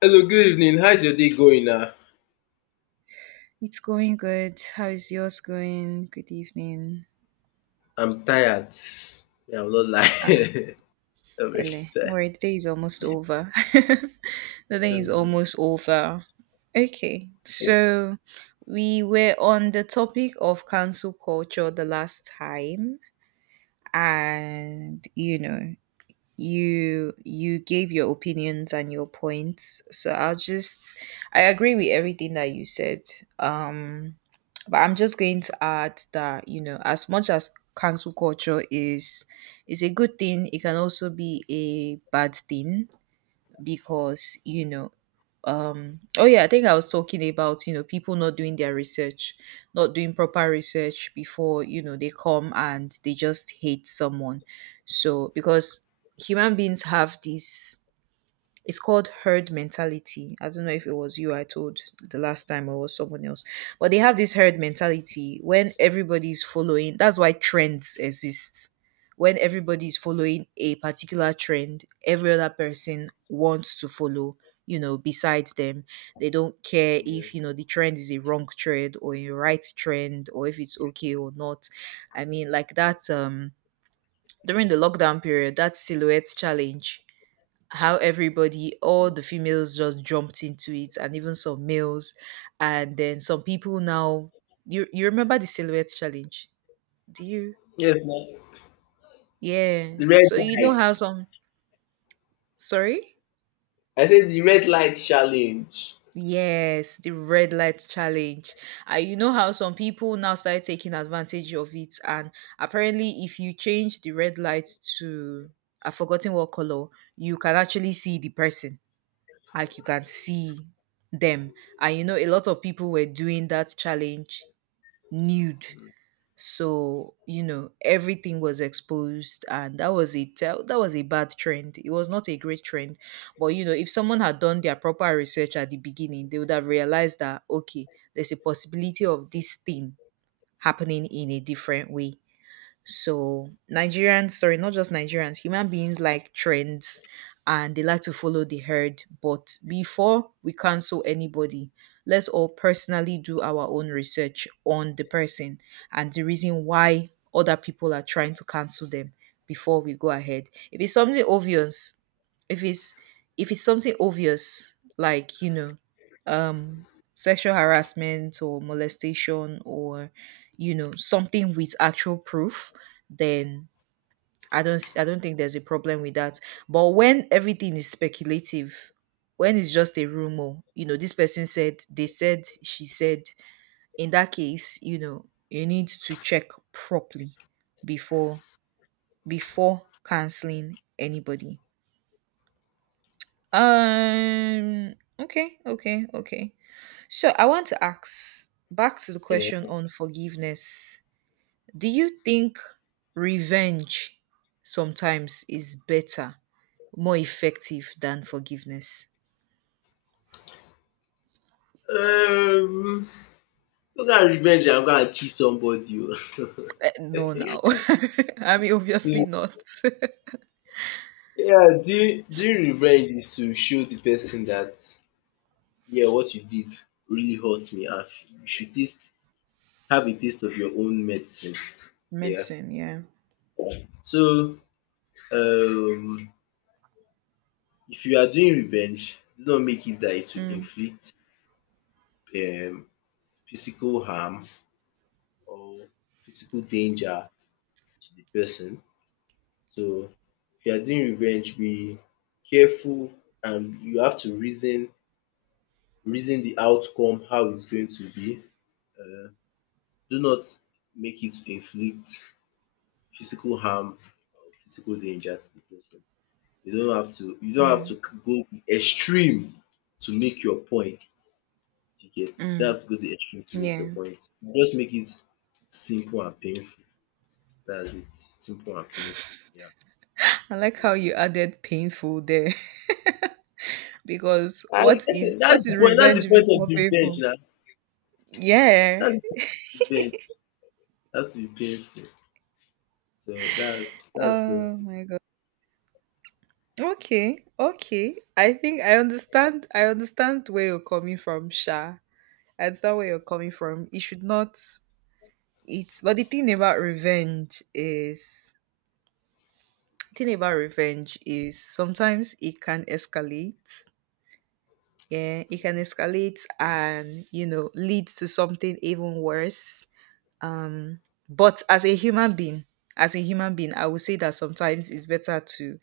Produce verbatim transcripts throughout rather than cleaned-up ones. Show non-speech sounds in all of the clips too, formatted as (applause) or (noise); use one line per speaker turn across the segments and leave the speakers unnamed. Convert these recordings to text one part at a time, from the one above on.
Hello, good evening. How is your day going now?
It's going good. How is yours going? Good evening.
I'm tired. Yeah, I'm not
Ah,
lying. (laughs) I'm very
hello. All
tired.
right, the day is almost over. (laughs) The day is
Um,
almost over. Okay,
yeah.
so we were on the topic of cancel culture the last time, and you know, you you gave your opinions and your points so I'll just I agree with everything that you said, um but I'm just going to add that you know, as much as cancel culture is is a good thing, it can also be a bad thing because you know, um oh yeah, I think I was talking about you know, people not doing their research, not doing proper research before you know, they come and they just hate someone. So because human beings have this, it's called herd mentality. I don't know if it was you I told the last time or was someone else, but they have this herd mentality when everybody's following. That's why trends exist. When everybody's following a particular trend, every other person wants to follow, you know, besides them. They don't care if, you
Yes.
know, the trend is a wrong trend or a right trend or if it's okay or not. I mean, like that um during the lockdown period, that silhouette challenge, how everybody, all the females just jumped into it and even some males. And then some people now, you you remember the silhouette challenge, do you?
Yes, now.
Yeah.
The red
So you know how
lights.
some, sorry,
I said the red light challenge.
yes, the red light challenge, and you know how some people now started taking advantage of it. And apparently if you change the red light to, I've forgotten what color, you can actually see the person, like you can see them. And you know, a lot of people were doing that challenge nude. So, you know, everything was exposed and that was a tell, that was a bad trend. It was not a great trend. But you know, if someone had done their proper research at the beginning, they would have realized that okay, there's a possibility of this thing happening in a different way. So Nigerians, sorry, not just Nigerians, human beings like trends and they like to follow the herd. But before we cancel anybody, let's all personally do our own research on the person and the reason why other people are trying to cancel them before we go ahead. If it's something obvious, if it's if it's something obvious, like, you know, um sexual harassment or molestation or you know, something with actual proof, then I don't s- I don't think there's a problem with that. But when everything is speculative, when it's just a rumor, you know, this person said, they said, she said, in that case, you know, you need to check properly before before canceling anybody. Um okay, okay, okay. So I want to ask back to the
Yeah.
question on forgiveness. Do you think revenge sometimes is better, more effective than forgiveness?
Um, look at revenge. I'm gonna kill somebody.
Eh, no, now. (laughs) I mean, obviously
Oh. (laughs)
not. (laughs)
So, yeah, doing, doing revenge is to show the person that, yeah, what you did really hurt me. And you should taste, have a taste of your own medicine. Yeah.
Medicine, yeah.
So, um if you are doing revenge do not make it that it to
Mm,
inflict um physical harm or physical danger to the person. So if you are doing revenge be careful and you have to reason reason the outcome how it's going to be. um do not make it to inflict physical harm or physical danger to the person. You don't have to you don't have to
mm,
go the extreme to make your point. You get?
mm.
That's go the extreme to make your
Yeah.
point. Just make it simple and painful. That's it. Simple and painful. Yeah.
I like
So
how you added painful there. (laughs) Because
I
what
guess
is,
it-
what
that's
is
the point. That's
revenge
the
if
point
it's
of
not
revenge,
painful?
now.
Yeah.
That's the point of revenge. That's to be painful. So that's that's
Oh
painful.
my god. Okay. Okay. I think I understand, I understand where you're coming from, Sha. I understand where you're coming from. It should not, it's but the thing about revenge is, thing about revenge is sometimes it can escalate. Yeah, it can escalate and you know, leads to something even worse. Um, but as a human being, as a human being, I would say that sometimes it's better to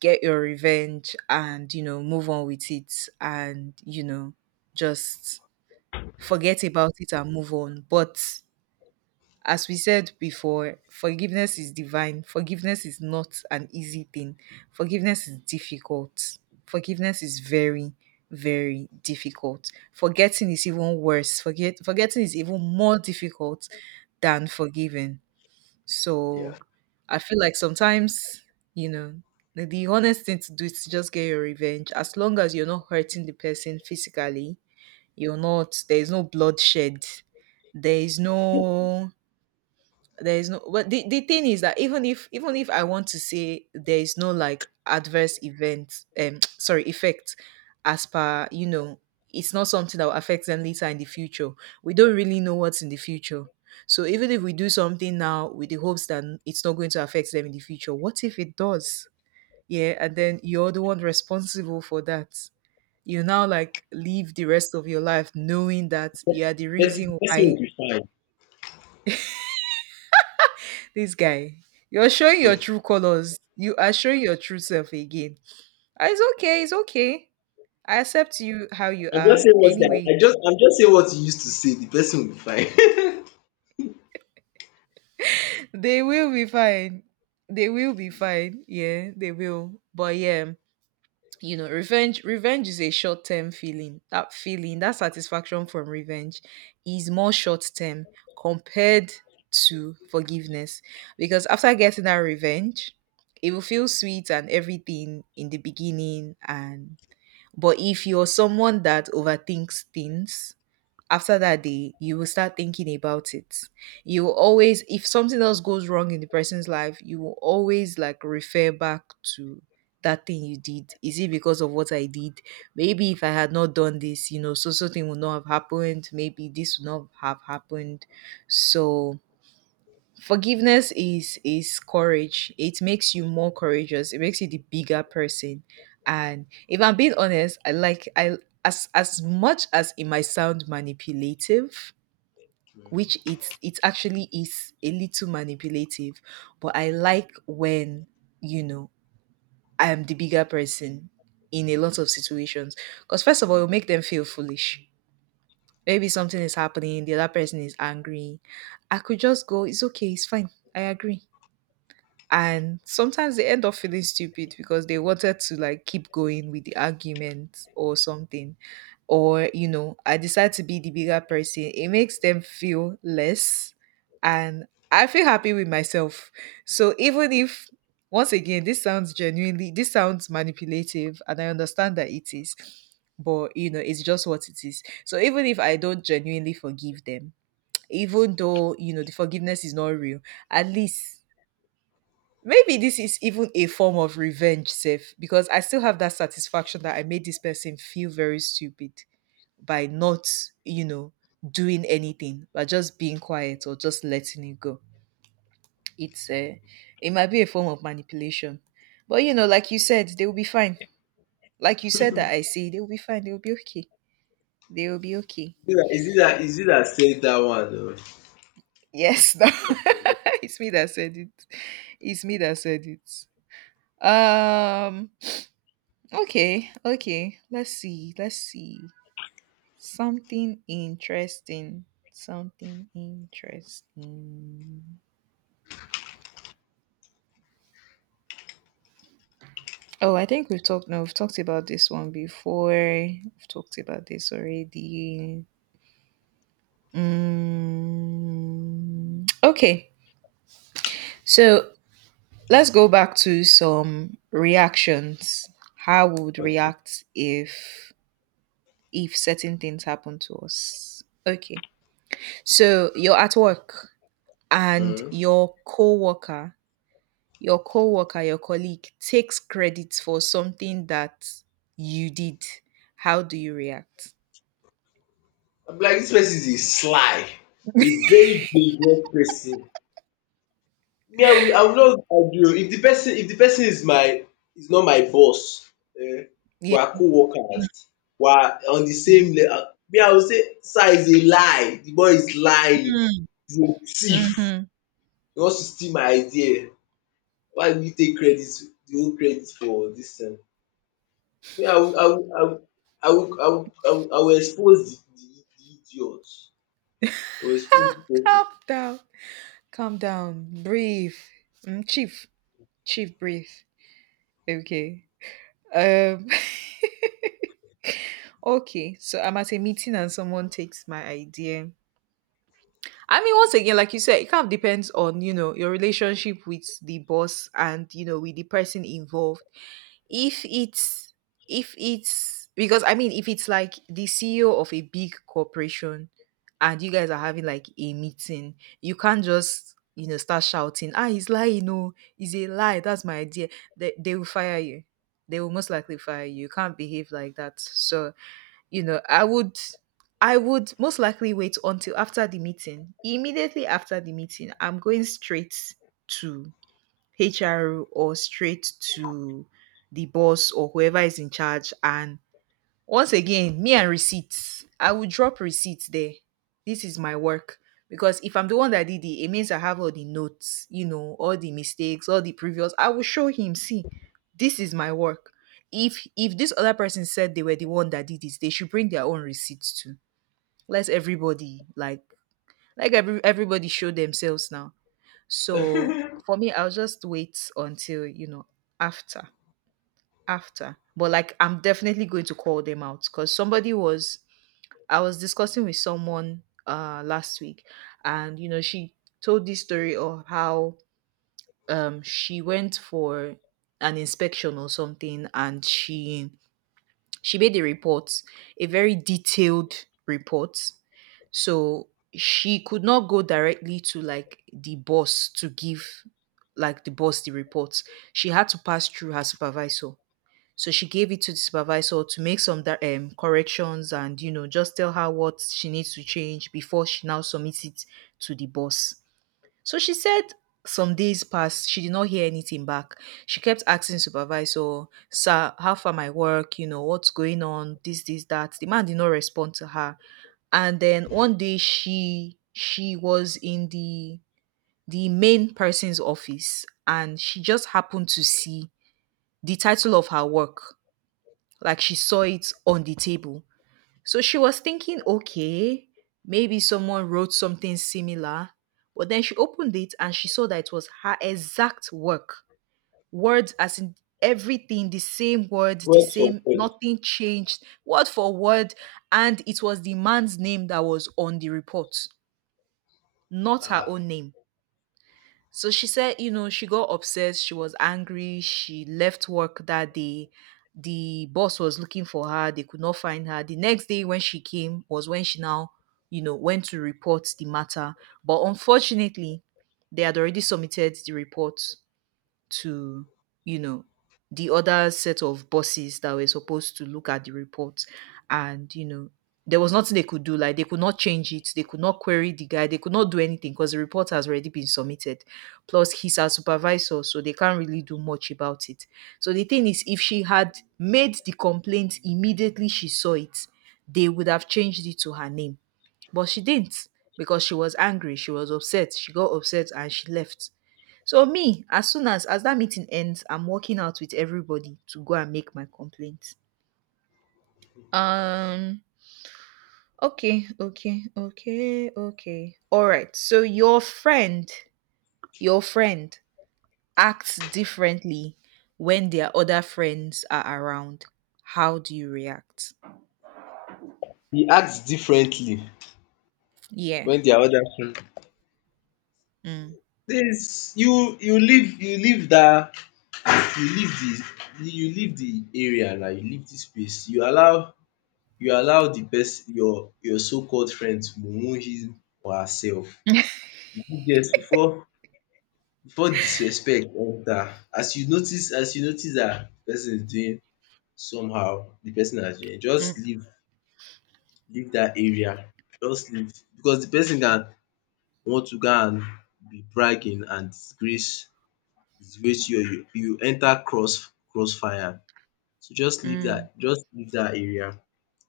get your revenge and you know, move on with it and you know, just forget about it and move on. But as we said before, forgiveness is divine. Forgiveness is not an easy thing. Forgiveness is difficult. Forgiveness is very, very difficult. Forgetting is even worse. Forget forgetting is even more difficult than forgiving.
Yeah.
So I feel like sometimes, you know, the the honest thing to do is to just get your revenge. As long as you're not hurting the person physically, you're not there is no bloodshed. There is no, there is no, but the, the thing is that even if, even if I want to say there is no like adverse event, um (tsk) sorry, effect as per you know, it's not something that will affect them later in the future. We don't really know what's in the future, so even if we do something now with the hopes that it's not going to affect them in the future, what if it does? Yeah, and then you're the one responsible for that. You now like live the rest of your life knowing that you are the
But the
reason
person will
why.
be fine.
This guy, you're showing your true colors. You are showing your true self again. "Ah, it's okay. It's okay. I accept you how you
I'm just
are.
saying what that I
Anyway,
just I'm just saying what you used to say. The person will be fine. (laughs)
(laughs) they will be fine. They will be fine. Yeah, they will. But yeah, you know, revenge. Revenge is a short term feeling. That feeling, that satisfaction from revenge, is more short term compared to forgiveness. Because after getting that revenge, it will feel sweet and everything in the beginning, and but if you're someone that overthinks things, after that day, you will start thinking about it. You will always, if something else goes wrong in the person's life, you will always like refer back to that thing you did. Is it because of what I did? Maybe if I had not done this, you know, so something would not have happened. Maybe this would not have happened. So forgiveness is is courage. It makes you more courageous. It makes you the bigger person. And if I'm being honest, I like I as as much as it might sound manipulative, which it's it actually is a little manipulative, but I like when you know, I am the bigger person in a lot of situations. Because first of all, it'll make them feel foolish. Maybe something is happening, the other person is angry. I could just go, it's okay, it's fine. I agree, and sometimes they end up feeling stupid because they wanted to like keep going with the argument or something. Or you know, I decide to be the bigger person, it makes them feel less, and I feel happy with myself. So even if, once again, this sounds genuinely, this sounds manipulative, and I understand that it is, but you know, it's just what it is. So even if I don't genuinely forgive them, even though you know, the forgiveness is not real, at least maybe this is even a form of revenge, Seth, because I still have that satisfaction that I made this person feel very stupid by not, you know, doing anything, by just being quiet or just letting it go. It's uh, it might be a form of manipulation, but you know, like you said, they will be fine. Like you said that I see, they will be fine. They will be okay. They will be okay.
Mhm. Is it that is it that is it that said that one?
Yes, (laughs) no. It's me that said it. It's me that said it. Um. Okay, okay. Let's see. Let's see. Something interesting. Something interesting. Oh, I think we've talked. No, we've talked about this one before. We've talked about this already. Mm, okay, so let's go back to some reactions. How we would
Though? Okay.
react if if certain things happen to us? Okay, so you're at work and
Mhm.
your coworker, your coworker, your colleague takes credit for something that you did, how do you react?
I am like this person is a sly, a very dangerous person. Me I will I will not argue if the person if the person is my is not my boss, um,
Yeah.
we are co-workers, we are on the same
Mhm.
level, me I will say sir is a lie. The boy is lying,
Mm,
he's a thief,
mhm.
he wants to steal my idea. Why do you take credit de whole credit for this thing? Me I will I will I will I will I will I will I will expose the de de idiot, I will expose
Calm
the
down. Calm down. Breathe. Mm, chief. Chief, breathe. Okay. Um (laughs) okay. So I'm at a meeting and someone takes my idea. I mean, once again, like you said, it kind of depends on, you know, your relationship with the boss and, you know, with the person involved. If it's, if it's, because I mean, if it's like the C E O of a big corporation and you guys are having like a meeting, you can't just, you know, start shouting, ah, he's lying, no, he's a lie, that's my idea. They, they will fire you. They will most likely fire you. You can't behave like that. So you know, I would I would most likely wait until after the meeting. Immediately after the meeting, I'm going straight to H R or straight to the boss or whoever is in charge. And once again, me and receipts. I will drop receipts there. This is my work. Because if I'm the one that did it, it means I have all the notes, you know, all the mistakes, all the previous. I will show him, see, this is my work. If if this other person said they were the one that did this, they should bring their own receipts too. Let everybody like, like every, everybody show themselves now. So
person. (laughs)
for me, I'll just wait until, you know, after after. But like I'm definitely going to call them out because somebody was I was discussing with someone uh last week, and you know, she told this story of how um she went for an inspection or something, and she she made a report, a very detailed report. So she could not go directly to like the boss to give like the boss the report. She had to pass through her supervisor. So she gave it to the supervisor to make some da- um, corrections and, you know, just tell her what she needs to change before she now submits it to the boss. So she said some days passed, she did not hear anything back. She kept asking supervisor, sir, how far my work? You know, what's going on? This, this, that. The man did not respond to her. And then one day she she was in the the main person's office, and she just happened to see the title of her work, like she saw it on the table. So she was thinking, okay, maybe someone wrote something similar. But then she opened it and she saw that it was her exact work. Words, as in everything, the same words, the
Word for
same,
word.
nothing changed, word for word. And it was the man's name that was on the report, not her
Ah,
own name. So she said, you know, she got upset, she was angry, she left work that day. The boss was looking for her, they could not find her. The next day when she came was when she now, you know, went to report the matter. But unfortunately, they had already submitted the report to, you know, the other set of bosses that were supposed to look at the report. And, you know, there was nothing they could do. Like, they could not change it. They could not query the guy. They could not do anything because the report has already been submitted. Plus, he's our supervisor, so they can't really do much about it. So the thing is, if she had made the complaint immediately she saw it, they would have changed it to her name, but she didn't because she was angry, she was upset, she got upset and she left. So me, as soon as as that meeting ends, I'm walking out with everybody to go and make my complaint. Um okay, okay, okay, okay. All right. So your friend, your friend acts differently when their other friends are around. How do you react?
he act differently
Yeah.
wen their other friend
Mm,
dis you you leave you leave dat you leave de you leave de area na you leave de space you allow you allow de person your your so called friend to mumu him or herself. You do get before before disrespect enter as you notice as you notice dat de person is doing somehow de person has doing,
mm,
just leave leave dat area just leave because de person can want to go and be bragging and disgrace disgrace you or you you enter cross crossfire. So just leave that.
mm.
Just leave that area,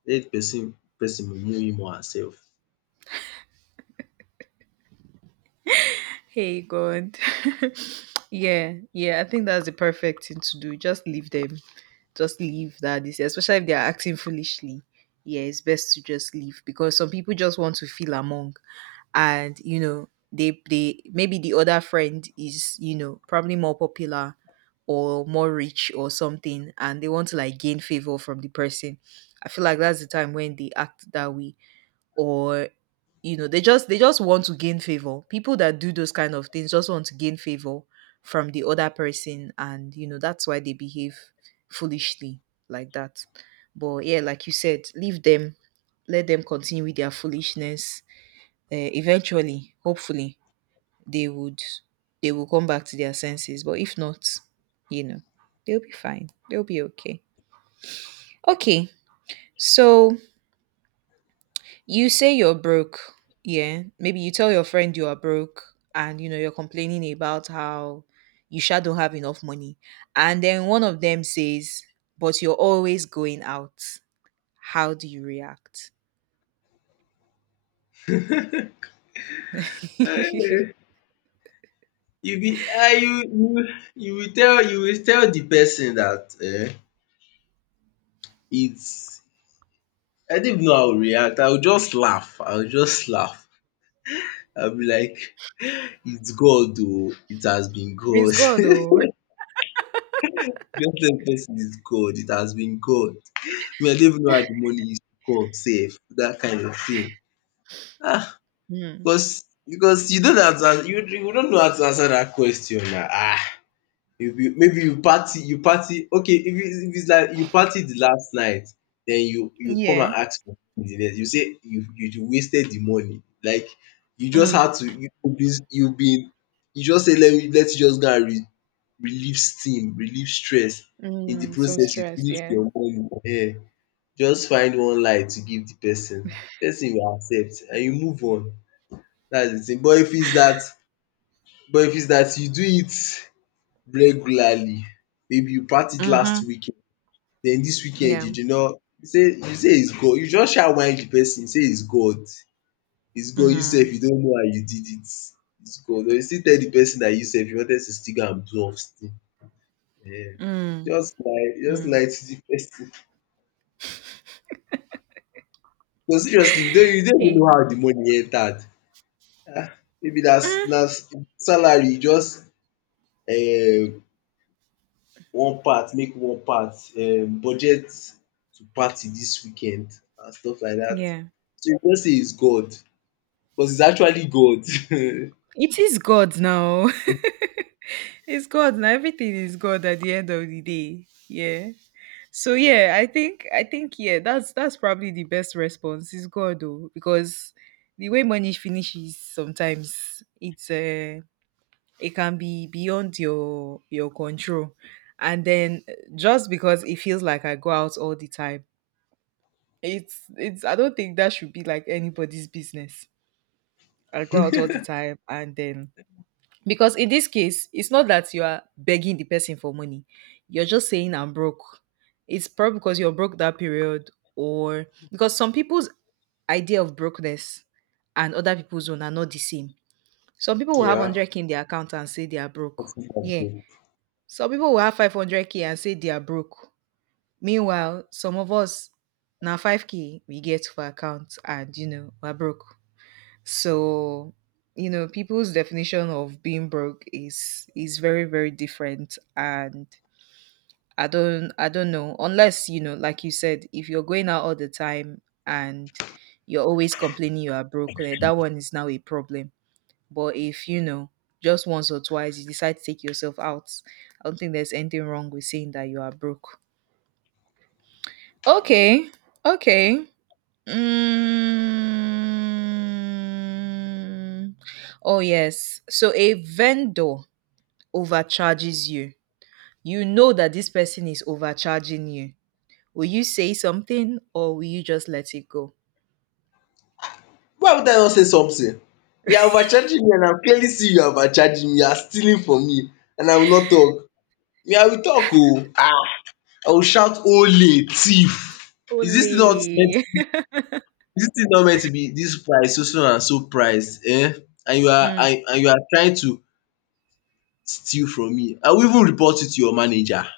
let de person pesin know him or herself.
Hey God. (laughs) Yeah, yeah, I think that's the perfect thing to do. Just leave them. Just leave that this, especially if they are acting foolishly. Yeah, it's best to just leave because some people just want to feel among, and you know, they they maybe the other friend is, you know, probably more popular or more rich or something, and they want to like gain favor from the person. I feel like that's the time when they act that way. Or you know, they just they just want to gain favor. People that do those kind of things just want to gain favor from the other person, and you know, that's why they behave foolishly like that. But yeah, like you said, leave them, let them continue with their foolishness. Uh, eventually, hopefully, they would they will come back to their senses. But if not, you know, they'll be fine, they'll be okay. Okay, so you say you're broke, yeah. Maybe you tell your friend you are broke, and you know, you're complaining about how you sure don't have enough money. And then one of them says, but you're always going out. How do you react? (laughs) It's
um you be um you you you will tell you will tell the person that um its I don't even know how I will react. I will just laugh. I will just laugh. I will be like, "It's God oo. It has been God."
God
(laughs)
though.
Just tell de pesin, "It's God. It has been God." Me I don even know how the money is come sef, dat kind of thing. Ah,
Mm.
Because because you don't have to ans- you you not know how to answer dat question na. um Maybe you party you party. Okay, if it's if it's like you party the last night then you you come and
Yeah.
ask for de next, you say you you wasted the money like you just had
Mm.
to you been you been you just say let me let you just go and re relieve steam, relieve stress. In the
Mm. Some
process you
stress,
finish
yeah.
your money. um. Just find one lie to give the person, person will accept and you move on. That's the thing. But if it's that, but if it's that you do it regularly, maybe you practice
Mm-hmm.
last weekend. Then this weekend
Yeah.
you did not, you say you say it's God, you just sha whine the person say it's God, it's God you sef
Mm-hmm.
you don't know how you did it, it's God, but you still tell the person that you sef you wanted to still go and bluff still.
Mm.
Just lie just
Mm.
lie to the person. (laughs) No seriously, you don't you don't even
Hey.
know how the money entered. Ah, maybe na
Mm.
na salary just um one part make one part um budget to party dis weekend and stuff like dat.
Yeah.
So you go just say it's God because it's actually God. (laughs)
It is God now. It's God. Now everything is God at the end of the day. Yeah. So yeah, I think I think yeah, that's that's probably the best response is God though. Because the way money finishes sometimes, it's uh it can be beyond your your control. And then uh, just because it feels like I go out all the time, it's it's I don't think that should be like anybody's business. I go out all the time and then, because in this case, it's not that you are begging the person for money. You're just saying I'm broke. It's probably because you're broke that period, or because some people's idea of brokenness and other people's own are not the same. Some people will have
Yeah.
one hundred k in their account and say they are broke.
Something like
Yeah.
that.
Some people will have five hundred k and say they are broke. Meanwhile, some of us now five k we get for account, and you know, we're broke. So, you know, people's definition of being broke is is very very different, and I don't I don't know, unless, you know, like you said, if you're going out all the time and you're always complaining you are broke, then that one is now a problem. But if, you know, just once or twice you decide to take yourself out, I don't think there's anything wrong with saying that you are broke. Okay. Okay. Mm. Oh, yes. So a vendor overcharges you. You know that this person is overcharging you. Will you say something or will you just let it go?
Why would I not say something? You are overcharging me and I clearly see you are overcharging me, you are stealing from me and I will not talk. Me I will talk oo. I will shout ole thief. Is dis not,
Only.
this thing not meant to be this price, so so and so price? Um and you
(laughs)
are
Mm,
and and you are trying to steal from me. I will even report you to your manager. I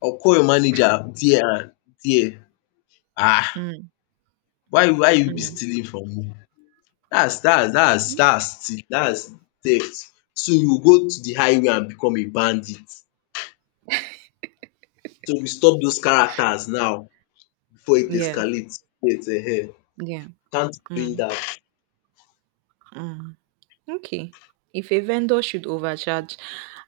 will call your manager there and there. um
mm,
why why you be
mm.
stealing from me? Dats dats dats dats steal dats theft. Soon you go to the highway and become a bandit. So we stop those characters now before it
Yeah.
escalates. Yes, um
Yeah.
can't be doing
Mm,
that.
mm. Okay. If a vendor should overcharge,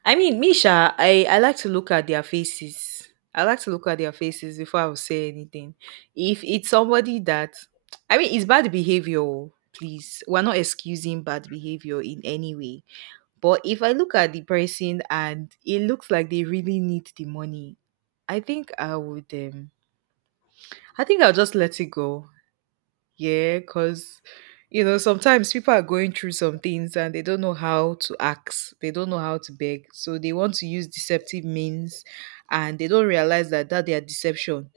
I mean, Misha, I I like to look at their faces. I like to look at their faces before I will say anything. If it's somebody that, I mean, it's bad behavior. Oh, please, we're not excusing bad behavior in any way. But if I look at the person and it looks like they really need the money, I think I would. Um, I think I'll just let it go. Yeah, because, you know, sometimes people are going through some things and they don't know how to ask, they don't know how to beg. So they want to use deceptive means, and they don't realize that that their deception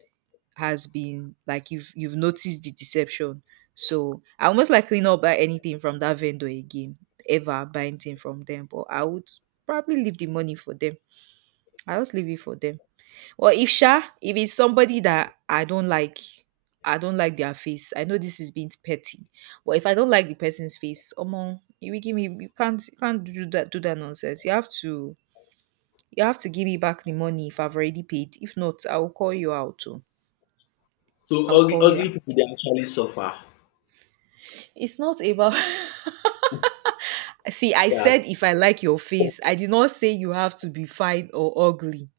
has been, like, you've you've noticed the deception. So I almost likely not buy anything from that vendor again, ever buy anything from them. But I would probably leave the money for them. I just leave it for them. Or if sha, if it's somebody that I don't like, I don't like their face. I know this is being petty, but if I don't like the person's face, omo, you will give me. You can't you can't do that do that nonsense. You have to you have to give me back the money if I've already paid. If not, I will call you out. Oh.
So
I'll
ugly
call you
ugly
out.
people dey actually suffer.
It's not about. (laughs) See, I
Yeah.
said if I like your face, I did not say you have to be fine or ugly.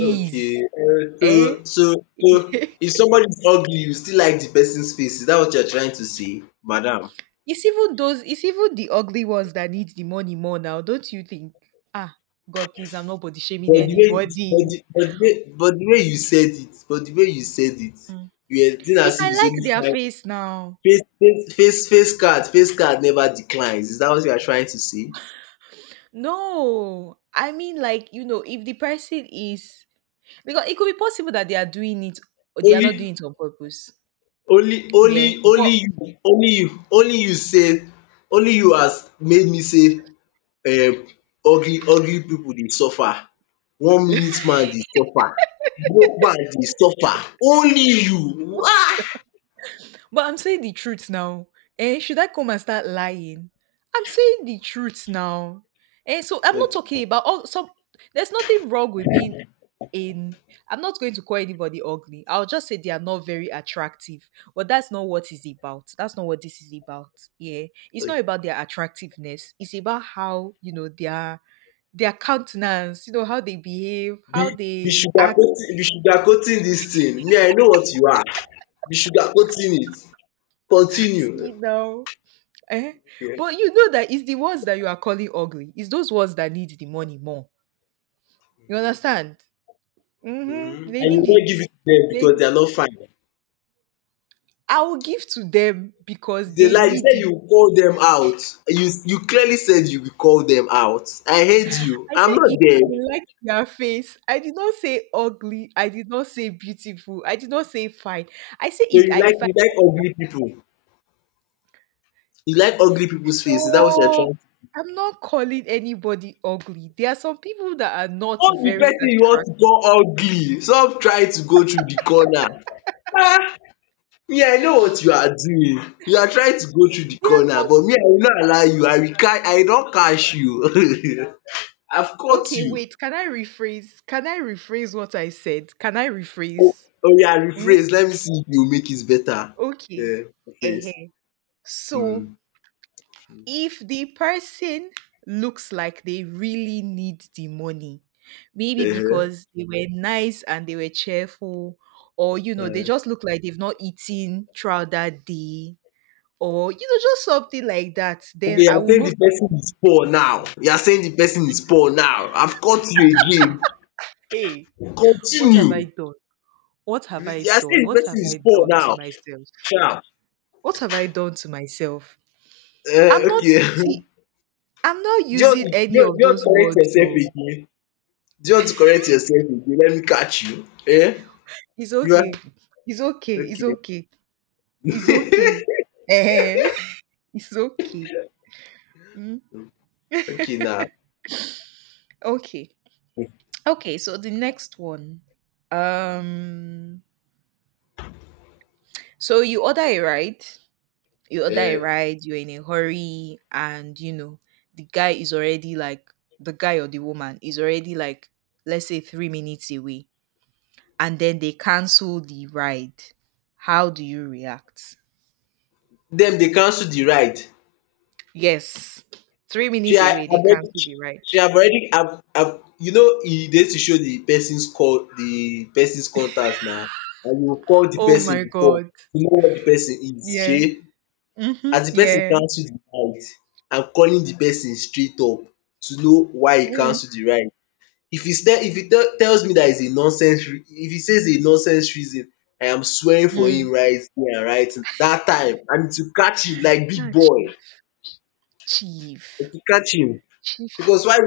Okay, uh,
eh?
so so
(laughs)
so if somebody is ugly, you still like the person's face. Is that what you're trying to say, madam?
It's even those, it's even the ugly ones that need the money more now, don't you think? Ah, God please, I'm not body shaming
But the way but
anybody.
the, but the way but the way you said it, but the way you said it,
Mm.
you were saying
If
as if
I
it's
like
only
their
fine.
face now.
Face face face face card, face card never declines. Is that what you are trying to say?
No. I mean, like, you know, if the person is, because it could be possible that they are doing it or they are not
Only
doing it on purpose.
only
Yeah.
only
But.
Only you, only you only you said only you has made me say um ugly ugly pipu dey suffer, one minute man dey suffer, broke man dey suffer, only you. um
But I'm saying the truth now. Eh, should I come and start lying? I'm saying the truth now. Eh, so I'm not
Okay
talking about all some, there's nothing wrong with being in, I'm not going to call anybody ugly. I'll just say they are not very attractive. But that's not what it's about. That's not what this is about. Yeah. It's not
okay,
about their attractiveness. It's about how, you know, their their countenance, you know, how they behave,
be
how
be
they
sugar
act,
coating be sugar coating dis thing, me I know what you are, be sugar coating it, continue.
you know. Eh?
Okay,
But you know that it's the ones that you are calling ugly, it's those ones that need the money more. You understand? Mhm.
um
They
and you
need
no
it.
give it to dem because
They.
dey are not fine,
I will give to them because
you dey
they
lie, you
need
say
it.
you call dem out, you you clearly said you will call dem out, I heard you,
I
I am
said
not
if I
there,
like
so
their face. I did not say ugly. I did not say beautiful. I did not say fine. I say
you
if I
like,
if I
you like ugly pipu. You like ugly people's face, is that what you're
no,
trying to?
I'm not calling anybody ugly. There are some people that are not
Not the
very
person you want
attractive.
to go ugly, stop trying to go through the corner. Ah! Me, I know what you are doing. You are trying to go through the
They are
corner,
not.
but me, I will not allow you. I will catch, I will not catch you. (laughs) I've caught
Okay,
you.
wait. Can I rephrase? Can I rephrase what I said? Can I rephrase?
Oh yeah,
Hmm?
rephrase. Let me see if you make it better.
Okay.
Yeah, rephrase.
Ehen. So,
Hmm.
if the person looks like they really need the money, maybe
Uh-huh.
because they were nice and they were cheerful, or you know, they
Uh-huh.
just look like they've not eaten throughout that day, or you know, just something like that,
Okay,
then
you
I
are
will
saying the
most
person is poor now.
likely,
You are saying the person is poor now. I've caught you again.
hey, what have I
Continue.
done? What
You
have I
are
done?
saying the
What have
person is
I
poor
done to
now.
myself?
Sure.
What have I done to myself?
Uh,
I'm not,
okay. (laughs)
see, I'm not
Just,
using any
just,
of
just
those
correct
words
yourself
though.
again. Just correct yourself again. Let me catch you. Eh?
It's
You are
okay. It's okay. It's
okay.
okay. It's okay. Eh, (laughs) it's okay. Mm,
(laughs) Okay now.
okay. Okay, so the next one. Um so you order a ride, you order a
Uh,
ride, you're in a hurry, and you know, the guy is already like the guy or the woman is already like, let's say, three minutes away, and then they cancel the ride. How do you react?
them they cancel the ride.
Yes. three
She
minutes
had
away they
already,
cancel the ride.
she have already, have, have, you know, e dey to show the person's call, the person's contact now. And you will call the
Oh
person
my
before
god.
to know where the person is.
Yeah.
Shey.
Mhm.
As the person
Yeah.
cancel the ride, I'm calling the person straight up to know why e
Mm.
cancel the ride. If e tell if he tell tells me dat is a nonsense re- if he says a nonsense reason, I am swearing for
Mm.
him right here and right that time and to catch him like big
Ah,
boy,
chief. Chief.
to catch him
Chief, chief.
because why,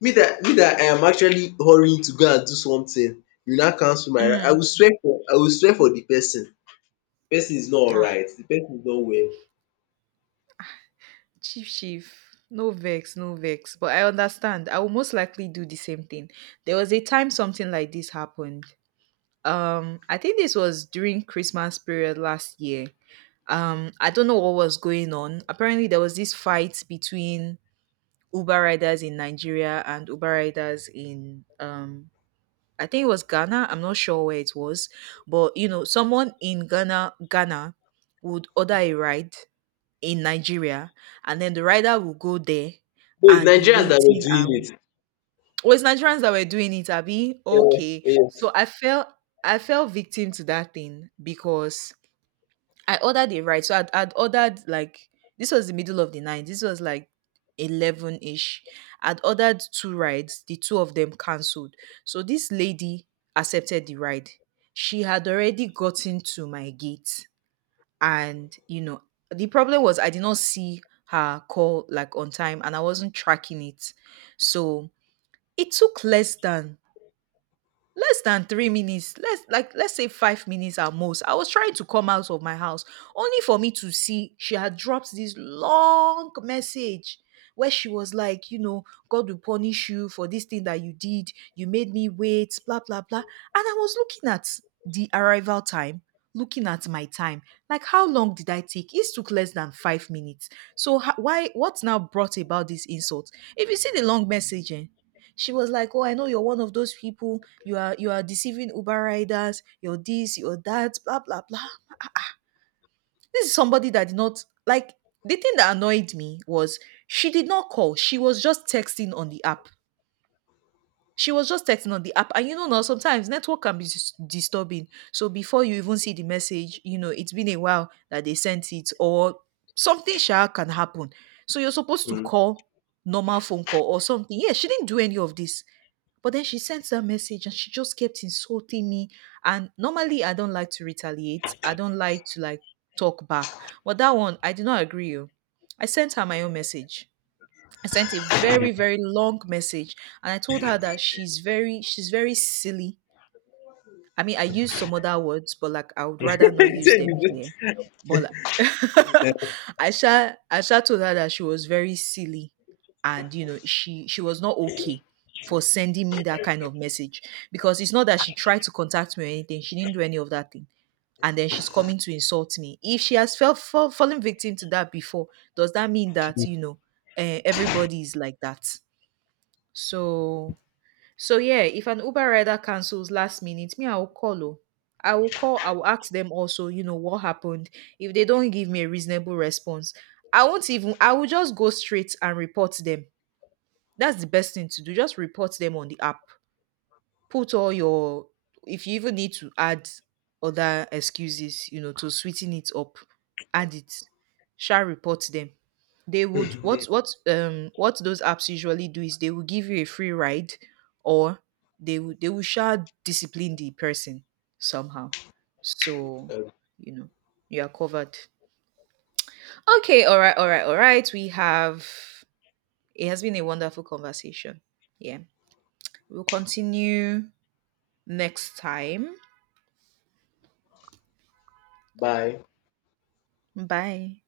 me that me that I am actually hurrying to go and do something, you now cancel my ride, I
Mm.
will swear for I will swear for the person. Person is not
Ah,
alright. The person is not well.
chief, chief. No vex, no vex. But I understand. I will most likely do the same thing. There was a time something like this happened. Um, I think this was during Christmas period last year. um I don't know what was going on. Apparently there was this fight between Uber riders in Nigeria and Uber riders in um I think it was Ghana, I'm not sure where it was, but you know, someone in Ghana ghana would order a ride in Nigeria and then the rider will go there
So it's
and be
Nigerians that were
waiting, and
doing
oh, it's Nigerians that were doing it, abby?
it.
Okay,
Yeah.
so I felt I fell victim to that thing because I ordered a ride. So I'd, I'd ordered like, this was the middle of the night. This was like eleven ish. I'd ordered two rides. The two of them cancelled. So this lady accepted the ride. She had already gotten to my gate, and you know, the problem was I did not see her call like on time, and I wasn't tracking it. So it took less than less than three minutes, let's like let's say five minutes at most. I was trying to come out of my house only for me to see she had dropped this long message where she was like, you know, God will punish you for this thing that you did, you made me wait, blah blah blah. And I was looking at the arrival time, looking at my time, like, how long did I take? It took less than five minutes. So ho- why, what's now brought about this insult? If you see the long message, eh, she was like, "Oh, I know you're one of those people, you are you are deceiving Uber riders, you're this, you're that, blah blah blah." This is somebody that did not, like, the thing that annoyed me was she did not call. She was just texting on the app. She was just texting on the app. And you know now, sometimes network can be dis- disturbing. So before you even see the message, you know, it's been a while that they sent it, or something sha can happen. So you're supposed to
um
call, normal phone call or something. Yeah, she didn't do any of this. But then she sent that message and she just kept insulting me. And normally I don't like to retaliate. I don't like to, like, talk back. But that one, I did not agree. Oh. I sent her my own message. I sent a very, very long message. And I told her that she's very, she's very silly. I mean, I use some other words, but like, I would rather not
(laughs)
use
Tell
them
me
here. But like, (laughs)
this.
Aisha, Aisha told her that she was very silly, and you know, she she was not okay for sending me that kind of message, because it's not that she tried to contact me or anything. She didn't do any of that thing, and then she's coming to insult me. If she has felt fall, fallen victim to that before, does that mean that, you know, uh, everybody is like that? So, so yeah, if an Uber rider cancels last minute, me, I will call. Oh. I will call, I will ask them also, you know, what happened. If they don't give me a reasonable response, I won't even I will just go straight and report them. That's the best thing to do. Just report them on the app, put all your, if you even need to add other excuses, you know, to sweeten it up, add it. Shall report them. They would, what what um what those apps usually do is they will give you a free ride, or they will they will shall discipline the person somehow. So,
Uh,
you know, you are covered. Okay, all right, all right, all right. We have it has been a wonderful conversation. Yeah. We'll continue next time.
Bye.
Bye.